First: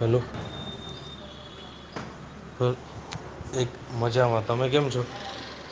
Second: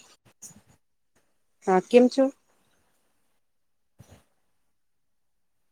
Hello હા કેમ છો? હહ એક મજામાં. તમે કેમ છો?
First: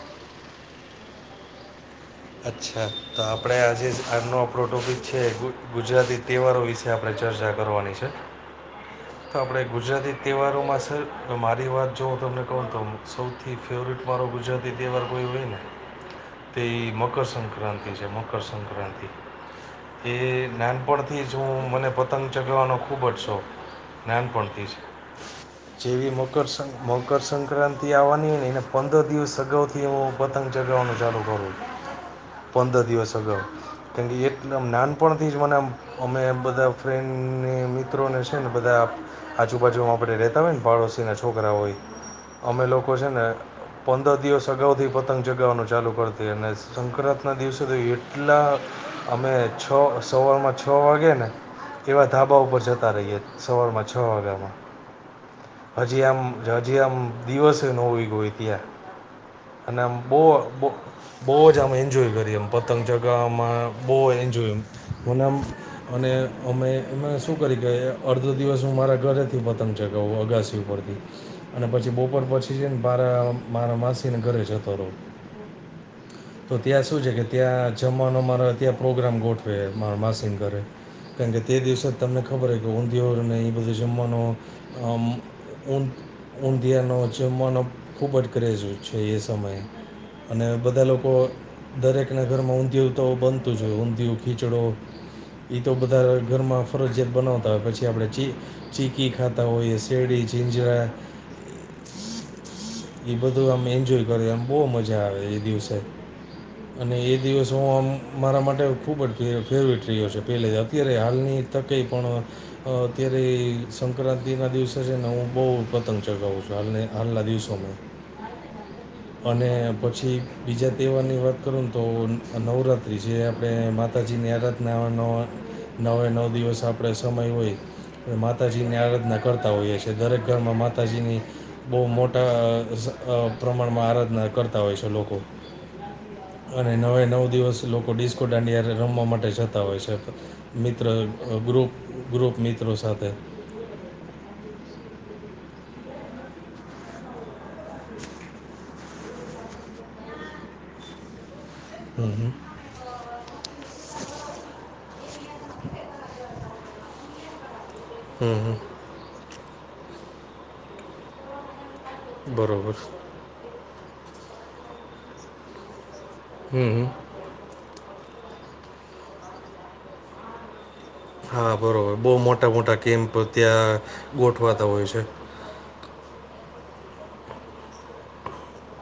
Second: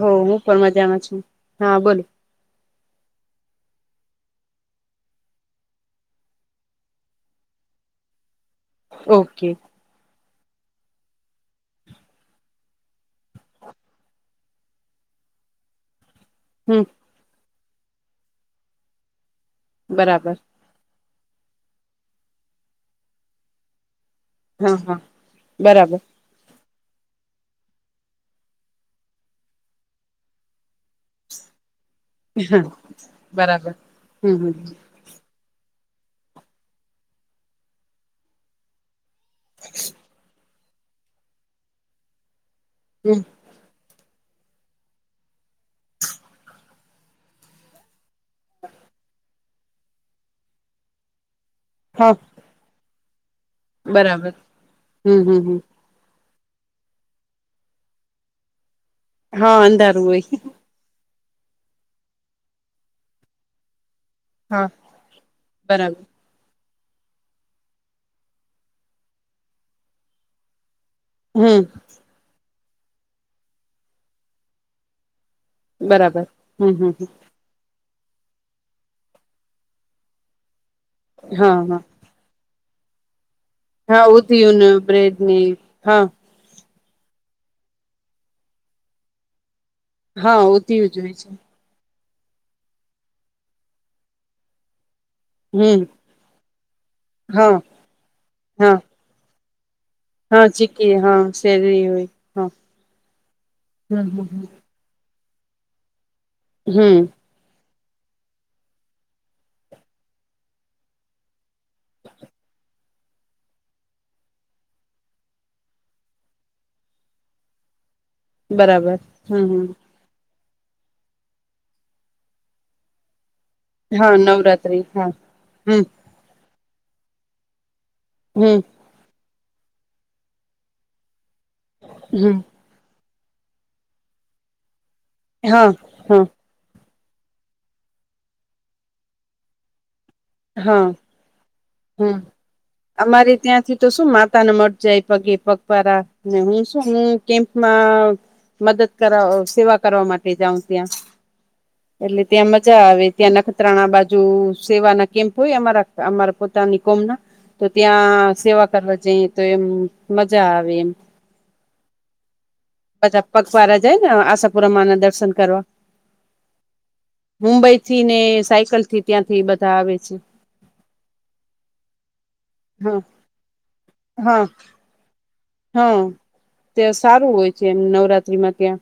હોવ હું પણ મજામાં છું. હહ બોલો અચ્છા તો આપડે આજે આજનો આપણો ટોપિક છે, ગુજ ગુજરાતી તહેવારો વિશે. તે આપણે ચર્ચા કરવાની છે. તો ઓકે આપણે ગુજરાતી તહેવારોમાં સર મારી વાત જો હું તમને કહું ને તો સૌથી ફેવરેટ મારો ગુજરાતી તહેવાર કોઈ હોય ને તે હમ ઈ મકરસક્રાંતિ છે, મકરસંક્રાંતિ. એ બરાબર નાન પણથી જ હું મને પતંગ ચગાવવાનો ખૂબ જ શોખ. નાન પણથી હા જ. હા બરાબર જેવી મકરસંક મકરસંક્રાંતિ આવવાની હોય ને એને પંદર દિવસ અગાઉથી હું પતંગ ચગાવવાનું ચાલુ કરું. પંદર દિવસ અગાઉ. બરાબર કારણ કે હમ એટલ હમ એમ નાન પણથી જ મને આમ અમે બધા ફ્રેન્ડને મિત્રોને છે ને બધા આજુબાજુમાં આપણે રહેતા હોય ને પાડોશીના છોકરા હોય. અમે લોકો છે હમ ને પંદર દિવસ અગાઉથી પતંગ ચગાવવાનું ચાલુ કર દઈ અને સંક્રાંતના દિવસે તો એટ લા અમે છ સવારમાં છ વાગે ને એવા હા ધાબા ઉપર ચડ ચડતા રહીએ. સવારમાં છ બરાબર વાગામાં. હમ હમ હમ હજી આમ હજી આમ દિવસે ન ઊયગો હોય ત્યાં. હા અને આમ અંધારું બહુ હોય બો બહુ જ આમ એન્જોય કરી એમ પતંગ ચગાવામાં બહુ એન્જ જોય હા આમ અને આમ બરાબર અને અમે એમાં શું કરી કે અડધો દિવસ હું મારા ઘરેથી પતંગ ચગાવું અગાસી ઉપરથી. હમ અને પછી બપોર પછી છેને મારા મારા માસીના ઘરે જતો રહું. બરાબર તો હમ ત્યાં હમ શું છે, કે ત્યાં જમવાનું અમારા ત્યાં પ્રોગ્રામ ગોઠવે માર માસીન ઘરે. કારણ કે હા તે હા દિવસે તો તમને ખબર હોય કે ઊંધીયો ને એ બધું હા જમવાનું ઉધયું ને આમ બ્રેડ ને હા [inaudible] ઊંધિયાનો જમવાનો ખૂબ જ ક્રેઝ હોય છે એ સમયે હા અને બધા ઉધયું લોક જોય છે દરેકના ઘરમાં ઊંધિયું તો બનતું જ હોય ઊંધિયું, ખીચડો. ઈ તો હમ બધા ઘરમાં ફરજીયાત બનાવતા હા હોય, પછી આપણે ચી હા ચી કી ખાતા હોઈએ. શેરડી, હા જિંજરા ચીકી હા શેરડી હોય હા ઈ બધું આમ હમ એન્જોય કરે આમ હમ બહુ મજા આવે એ દિવસે. અને એ હમ દિવસ હું આમ અમારા માટે ખૂબ જ ફે ફેવરિટ રહ્યો છે પહેલે અત્યારે હાલની તકે પણ અત્યારે સંક્રાંતિના દિવસે છે, ને હું બહુ પતંગ ચગાવું છું હાલને હાલના દિવસોમાં. બરાબર. હમ અને હમ પછી બીજા તહેવારની વાત કરું ને તો નવરાત્રી છે. આપણે હા માતાજીની આરાધના નવરાત્રી ઓનો હા હમ નવે નવ દિવસ આપણે સમય હોય. હમ માતાજીની આરાધના કરતા હોઈએ છીએ. દરેક ઘરમાં માતાજીની બહુ મોટા હમ અ પ્રમાણમાં આરાધના કરતા હોય છે લોકો. એ હહ હહ અને નવે નવ દિવસ લોકો ડીસ્કો દાંડિયા રમવા માટે જતા હોય છે. મિત્ર હા ગ્રુપ. હમ, ગ્રુપ મિત્રો સાથે અમારે ત્યાંથી તો શું માતાને મત જાય પગે પગપાળાને હું શ. હું કેમ્પમાં મદદ કરવા, સેવા કરવા માટે જાઉ ત્યાં. હં એટલે હં ત્યાં મજા આવે ત્યાં નખત્રાણા બાજુ, સેવાના કેમ્પ હોય અમારા અમારા નીકોમ ના, તો ત્યાં હં સેવા હં કરવા જઈ તો એમ મજા આવે એમ, બરાબર. પાછા પગપાળા જાય ને આશાપુરા માઁ ના દર્શન કરવા. હમ હ. મુંબઈ થી ને સાયકલ થી ત્યાં થી બધા આવે છે. હા! બરોબર. બહુ મોટા મોટા હા કેમ્પ ત્યાં હા ગોઠવાતા હોય છે. હા! તે સારું હોય છે એમ નવરાત્રીમાં ત્યાં.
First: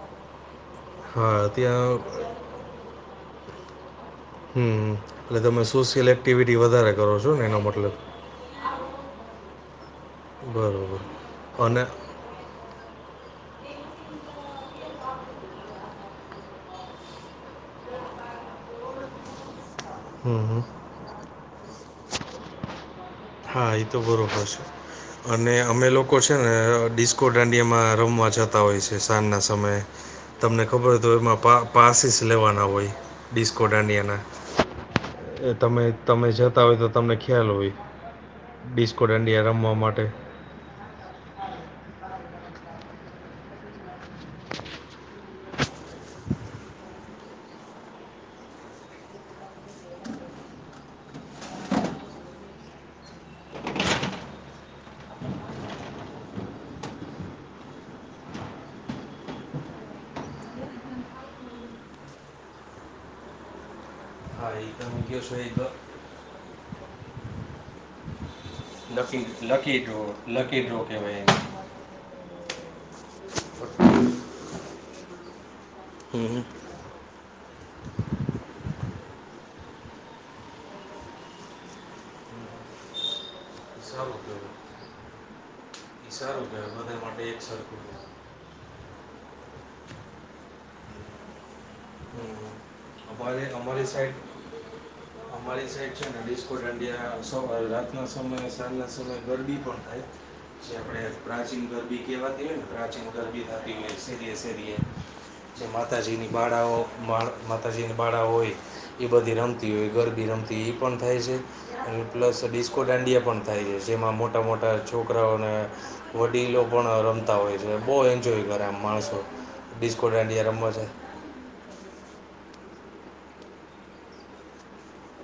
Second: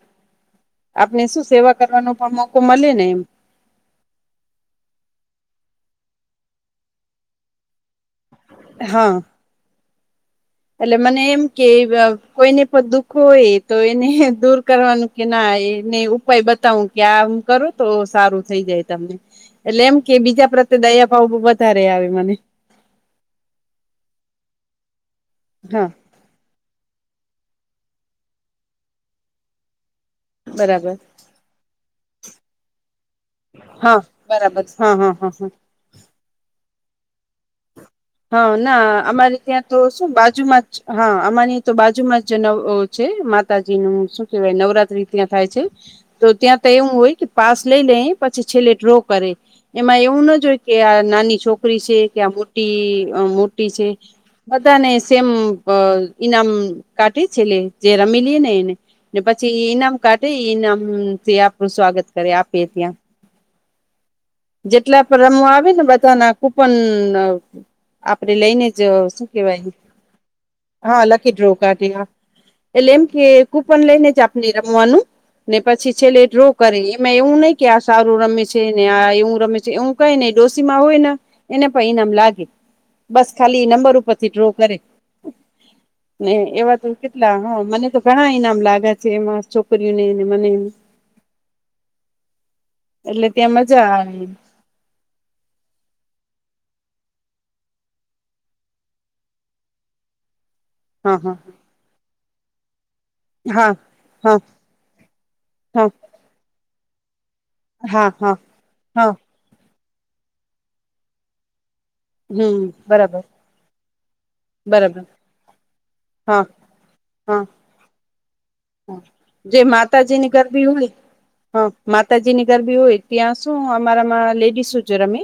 આપને હા શું સેવા ત્યાં કરવાનો પણ મોકો મળે ને એમ. હમ! એટલે તમે સોશિયલ એક્ટિવિટી વધારે કરો છો ને, એનો મતલબ. હા. એટલે બરોબર મને એમ કે, અને કોઈને પણ દુઃખો હોય, તો એને દૂર કરવાનું કે ના એને ઉપાય બતાવું. કે આમ કરો તો સારું થઈ જાય તમને. એટલે એમ કે હં બીજા હં પ્રત્યે દયા ભાવ ત્યારે આવે મને. હા! એ તો બરોબર છે. અને અમે હા લોકો લોકો છે ને ડીસ્કો દાંડિયામાં રમવા જતા હોય છે, સાંજ ના સમયે. તમને બરાબર ખબર તો એમાં પારર પાસીસ લેવાના હોય. ડિસ્કો હા દાંડિયાના. બરાબર હા હા હા હા એ તમે તમે જતા હોય તો તમને ખ્યાલ હોય. હા, ના ડિસ્કો અમારે દાંડિયા ત્યાં રમવા તો માટે શું બાજુમાં હા! અમારી તો બાજુમાં જ નવ છે માતાજી નું, શું કેવાય? નવરાત્રી ત્યાં થાય છે. તો ત્યાં તો એવું હોય, કે પાસ લઈ લે પછી છેલ્લે ડ્રો કરે. એમાં એવું ના જોય કે આ નાની છોકરી છે, કે આ મોટી મોટી છે. બધાને સેમ અ ઈનામ કાઢે છેલ્લે જે રમી લે ને એને. ને પછી ઈનામ કાઢે ઈનામથી આપણું સ્વાગત કરે આપે ત્યાં. હા એ તમે જેટલા પણ કહો છો એ રમવા આવે ને બધાના કુપન આપડે લઈને, લકી શું કેવાય? લકી ડ્રો લકી ડ્રો હા! કહેવાય લકી એને ડ્રો. એટલે એમ, કે કુપન લઈને જ આપણી રમવાનું, ને પછી છેલ્લે હમ ડ્રો કરે એમાં એવું નહી કે આ સારું રમે છે, ને આ હ રમે છે એવું કઈ નઈ ડોશી માં હોય ને, એને પણ ઈનામ લાગે. બસ ખાલી ઈ નંબર સારું ઉપરથી ડ્રો કહેવાય કરે. [inaudible] ને કહેવાય એવા તો બધા માટે કેટલા એક હા સરખું મને તો ઘણા ઈનામ લાગ્યા છે, એમાં છોકરીઓને ને મને. હમ. એટલે અમારે ત્યાં મજા અમારી સાઈડ આવે. અમારી સાઈડ છે ને રાતના સમય સાજના સમય ગરબી પણ થાય. આપણે હા પ્રાચીન ગરબી કેવાતી હોય ને પ્રાચીન ગરબી થતી હા હા હોય શેરીએ હા શેરીએ. જે હા માતાજીની બાળાઓ માતાજીની હા બાળાઓ હા હોય હા એ બધી રમ હોય ઘરબી રમતી એ પણ થાય છે અને પ્લસ હમ ડિસ્કો બરાબર દાંડિયા પણ થાય છે જેમાં મોટા મોટા બરાબર છોકરાઓ અને હા વડીલો પણ રમતા હા હોય છે બહુ એન્જોય કરે માણસો જે ડિસ્કો માતાજીની દાંડિયા ગરબી રમવા છે હોય. હા માતાજીની ઘર બી હોય ત્યાં શું અમારામાં લેડીસું છે રમે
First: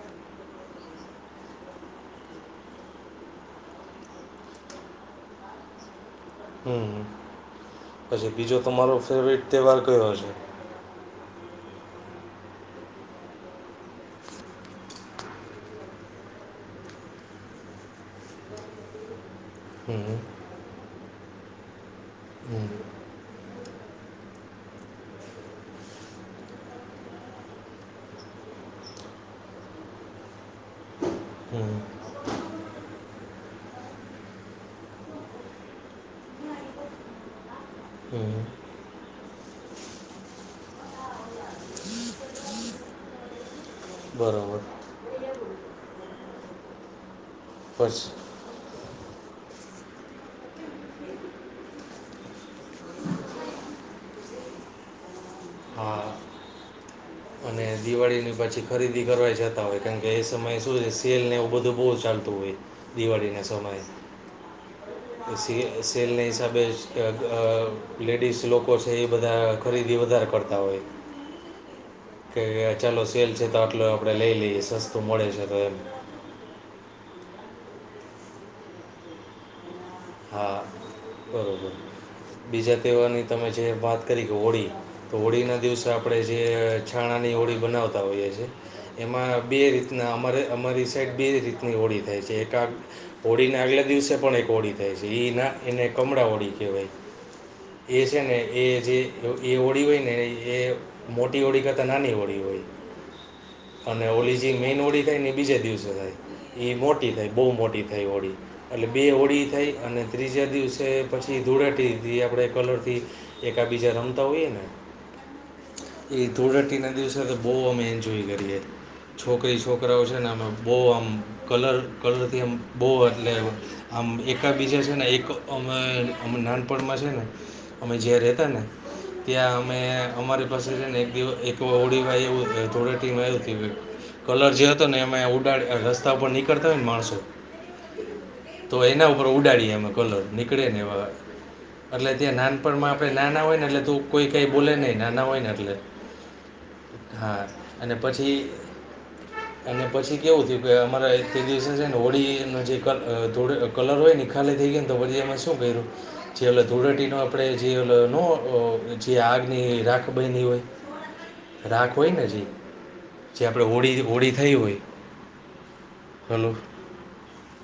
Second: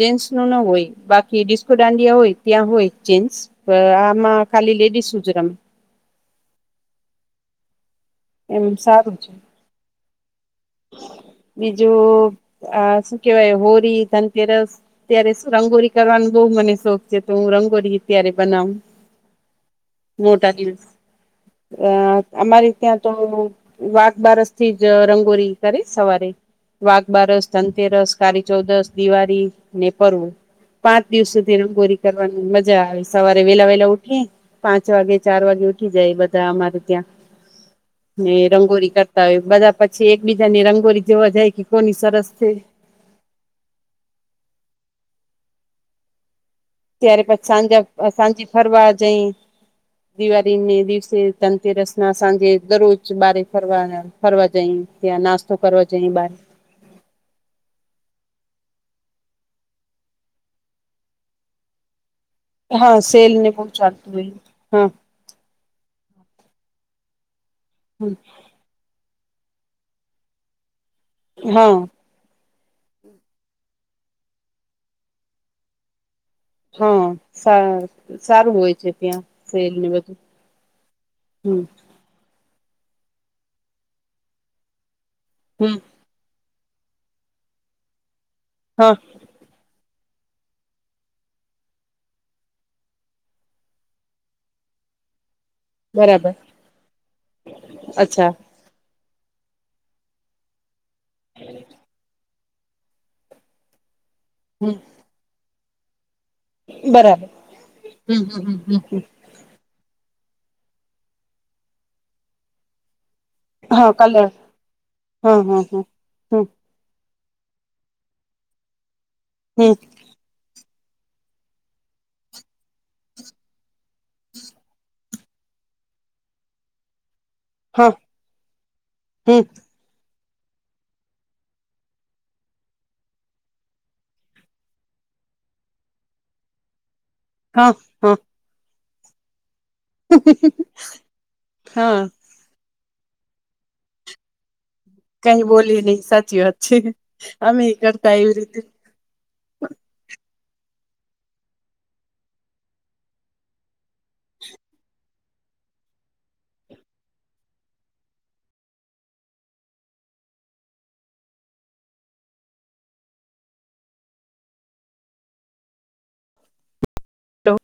જેન્ટ્સ ના હોય બાકી ડિસ્કો દાંડિયા હોય ત્યાં હોય જેન્ટ્સ આમાં ખાલી લેડીસ જ રમે હમ પછી બીજો એમ તમારો સારું છે ફેવરેટ તહેવાર કયો છે? બીજું આ શું કેવાય હોળી, ધનતેરસ અત્યારે શું રંગોળી કરવાનો બહુ મને શોખ છે તો હું રંગોળી અત્યારે બનાવ. [inaudible] [unintelligible] મોટા દિવસ અ અમારે હમ ત્યાં તો વાઘબારસથી જ રંગોળી કરે સવારે વાઘ બારસ, ધનતેરસ, કાળી ચૌદસ દિવાળીને પરવું પાંચ દિવસ સુધી હમ રંગોળી કરવાની મજા આવે સવારે વેલા વેલા ઉઠી પાંચ વાગે ચાર વાગે ઉઠી જાય બધા અમારે ત્યાં ને હમ રંગોલી કરતા હોય બધા પછી એક બીજાની રંગોળી જોવા જાય કે કોની સરસ છે બરાબર. ત્યારે પછી પછી સાંજા સાંજે ફરવા જઈ. દિવાળીને દિવસે ધનતેરસ ના સાંજે દરરોજ બારે ફરવાના ફરવા જઈએ નાસ્તો કરવા હા જઈએ બહાર અને દિવાળીની પાછી ખરીદી કરવા જતા હોય કારણ કે એ સમયે શું છે સેલને એવું બધું બહુ ચાલતું હોય. હા દિવાળીના સેલને સમયે બહચાાલતું હોય હા. સેલના હિસાબે લેડીઝ લોકો છે એ બધા ખરીદી વધારે કરતા હોય. હા. કે ચાલો સેલ છે તો આટલો આપણે લઈ લઈએ સસ્તું મળે છે તો એને હા સારું હોય છે ત્યાં સેલ ને બધું હા. હમ બરોબર બીજા તહેવારની તમે જે વાત કરી કે હોળી તો હોળીના હમ દિવસે આપણે આપણેે જે છાણાની હોળી બનાવતા હોઈએ હા. એમાં બે રીતના અમારે અમારી સાઈડ બે રીતની હોળી થાય છે એક આ ઓળી ના આગલા દિવસે પણ એક હોળી થાય છે એ ના એને કમળા બરાબર ઓળી કહેવાય એ છે અચ્છા ને એ જે એ ઓળી હોય ને એ મોટી હોળી કરતા નાની હોળી હોય. અને હોળી જે હમ મેઈન હોળી થાય અને બીજા દિવસે થાય. એ મોટી બરાબર થઈ બહુ મોટી થઈ હમ હોળી હમ એટલે બે હોળી થઈ અને ત્રીજા દિવસે પછી ધોળટી દીધી આપણે કલરથી એકા હા બીજા રમતા કલર હોઈએ ને હા હા હા એ હમ ધૂળટીના દિવસે તો બહુ અમે એન્જોય કરીએ. છોકરી હમ છોકરાઓ છે ને અમે બહુ આમ કલર કલરથી આમ બધા એટલે આમ એકબીજા છે ને એક અમે અ નાનપણમાં છે ને હા અમે જ્યા રહેતા ને હમ ત્યાં અમે અમારે ને એકિવ [inaudible] ઓડીાઈ [inaudible] [unintelligible] એ થોડ ટીમ કલર જે હતો ને એમાં ઉડાડ રસ્તા પર નીકળતા હોય ન માણસો હ હ. તો એના ઉપર ઉડાડી એ અમે કલર નીકળે ને. એ બધા હા એટલે ત્યાં નાન પણ માં આપડે નાના હોય ને. એટલે તો પણ કોઈ કઈ બોલે નઈ નાના કઈ હોયને. એટલે બોલી નહી સાચી વાત છે હા અમે અને કરતા એવી પછી [inaudible] રીતે અને પછી કેવું થયું કે અમારે તે દિવસે છે ને હોળી ન જે કલ જોડે કલર હોય ને ખાલી થઈ ગયો ન તો પછી અમે સુ કર્યું? જે આગળ ધૂળેટી ન આપણે જે ઓ ન જે આગની રાખ બનતી હોઈ. રાખ હોય ને જે જે આપણે હોળી હોળી થઈ હોય. હલો. તો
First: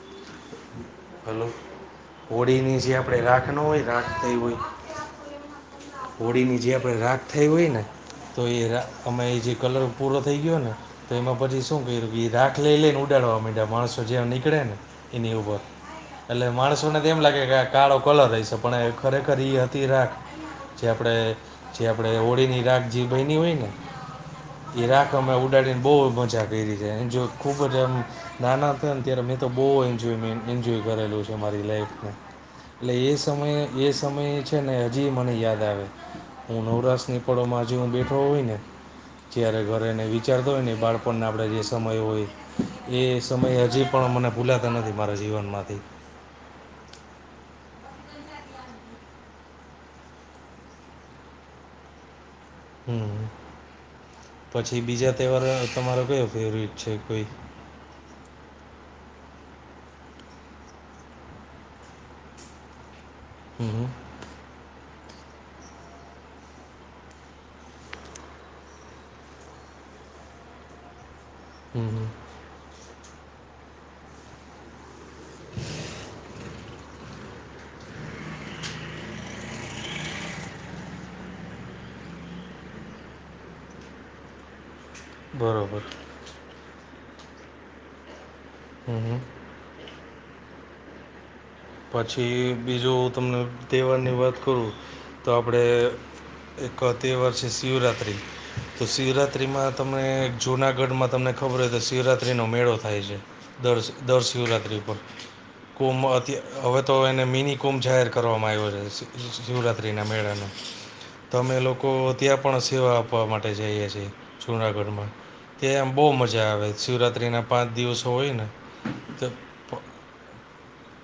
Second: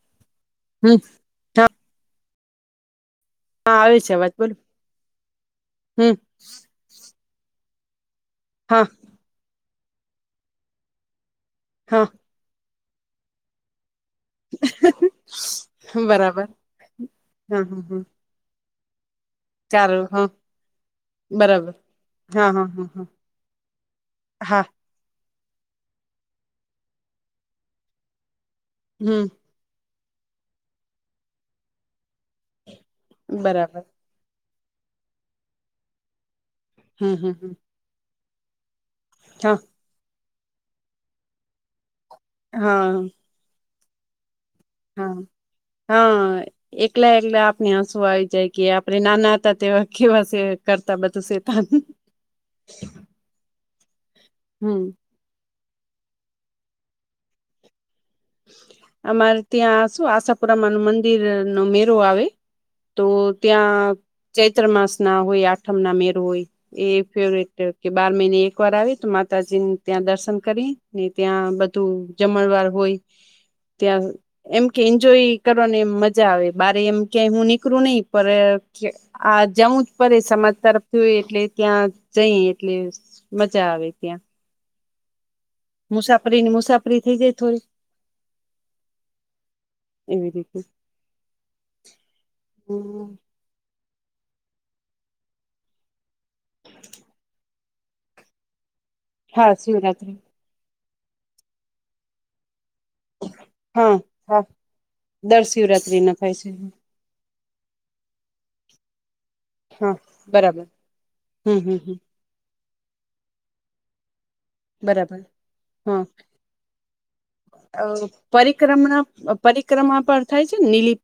હમ હલો હા હોળી ની જે આપણેે રાખ ન હા હોય આવે રાખ છે અવાજ થઈ બોલો હોય હમ હોળીની જે આપણે રાખ થઈ હોય ને તો એ રા હા અમે એ જે કલર પૂરો થઈ ગયો ને તો એમાં પછી સ શું કર્યું તું હા એ રાખ લઈ લઈન ઉડાડવા માંડ્યા માણસો જ્યાં ની કળેને એની ઉપર બરાબર એટલે માણસોને તો એમ લાગે કે હા આ હા કાળો હા કલર અસે પણ એક ખરેખર એ હતી ચાલો રાખ હા જે આપડે બરાબર જે આપડે હા હોળીની હા રાખ હા હા જી બયની હોય ને હા એ રાખ અમે ઉડાડીને બહુ મજા કરી છે એન જો ખૂબ જ અમ નાના હતા ને ત્યાર હમ અમેં તો બહુ એન્જોયમેં એન્જોય કરેલું છે મારી લાઈફ મા એટલે એ સમય બરાબર એ સ મયે છે ને હજી મને યાદ આવે હું નવરાસ હમ ની હમ પળો હમ માં જે હું બેઠો હોય ને હા ત્યારે ઘરેને વિચારતો હોય ને બાળપણને આપણે જે સમય હોય હા એ સમય હજી પણ મને ભૂલાતા નથી હા મારા જીવનમાંથી હા એકલા એકલા આપણે આસું આવી જાય કે આપણે નાના હતા તેવા કેવા સે કરતા બધું શેતાન [inaudible] હમ પછી હમ બીજા તહેવાર તમારો કયો ફેવરિટ છે કોઈ અમાર ત્યાં શું આશાપુરા માંનું મંદિર નો મેરો આવે તો હમ હમ ત્યાં ચૈત્ર માસ ના હોય આઠમ ના મેરો હોય એ ફેવરેટ કે બાર મહિને એક વાર આવે તો માતાજી ન ત્યાં દર્શન કરી ને ત્યાં હમ બધું હમ જમણ વાર હોય ત્યાં એમ કે એન્જોય કરવાની મજા આવે બારે એમ ક્યાંય હું નીકળું નહી પર ક્ય આ જવું જ પડે સમાજ તરફથી એટલે ત્યાં જઈ એટલે મજા આવેે ત્યા બરોબર મુસાફરી ની મુસાફરી થઇ જાય થોડી હમ હમ એવી રીતે પછી બીજો હું તમને તહેવારની વાત કરું તો આપડે એક તેહવાર છે શિવરાત્રી તો હા શિવરાત્રીમાં તમે શિવરાત્રી જૂનાગઢમાં તમને ખબર હોય તો શિવરાત્રીનો મેળો થાય છે દસ હા દર હા શિવરાત્રી પર દર કોમ શિવરાત્રી ના થાય અત્યા છે તો એને મિની કુંભ જાહેર કરવામાં આવ્યો રહે છે. હા શિવરાત્રીના મેળાને બરાબર તો અમે હમ હમ લોકો હમ ત્યાં પણ સેવા આપવા માટે જઈએ છીએ જુનાગઢમાં બરાબર ત્યા આમ હા બહુ મજા આવે શિવરાત્રીના પાંચ દિવસો હોય ને પરિક્રમણા તો પરિક્રમા પર થાય છે નીલીપ.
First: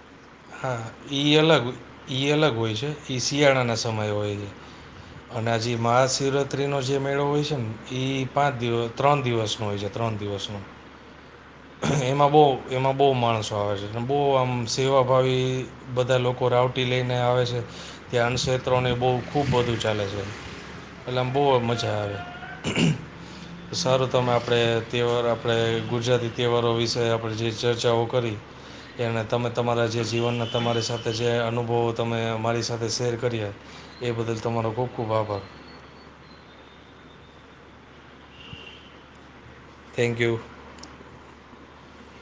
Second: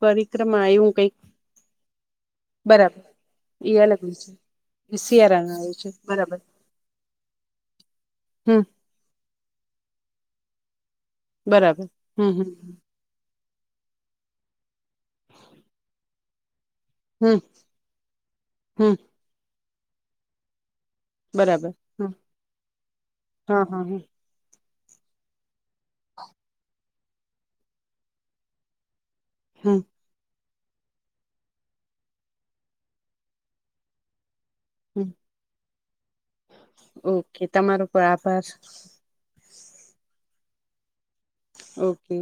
હા ઈ અલગ ઈ અલગ હોય છે બરાબર એ શિયાળાના સમયે હોય છે. અને શિયાળાના આવે હજી છે બરાબર મહાશિવરા ત્રીનો જે મેળો હોય છે ને એ હમ પાંચ દિવસ ત્રણ દિવસનો હોય છે ત્રણ દિવસનો. બરાબર એમાં હમ બહુ હમ એમાં બહુ માણસો આવે છે અને બહુ આમ સેવાભાવી બધા લોકો રાવ ટી લઈને હમ આવે છે ત્યાં હમ અન્નક્ષેત્રોની બહુ ખૂબ બધું ચાલે છે. પેલા આમ બહુ બરાબર મજા હ આવે હા હા હ સારું. તમે આપણે તહેવાર આપણે ગુજરાતી તહેવારો વિશે આપણે જે ચર્ચાઓ કરી. એને તમે હમ તમારા જે. જીવનના તમારી સાથે જે અનુભવો તમે અરી સાથે શેર કરીએ એ બદલ તમારો. ખૂબ હમ ખૂબ આભાર ઓકે તમારો પણ આભાર. થેન્કયુ. ઓકે.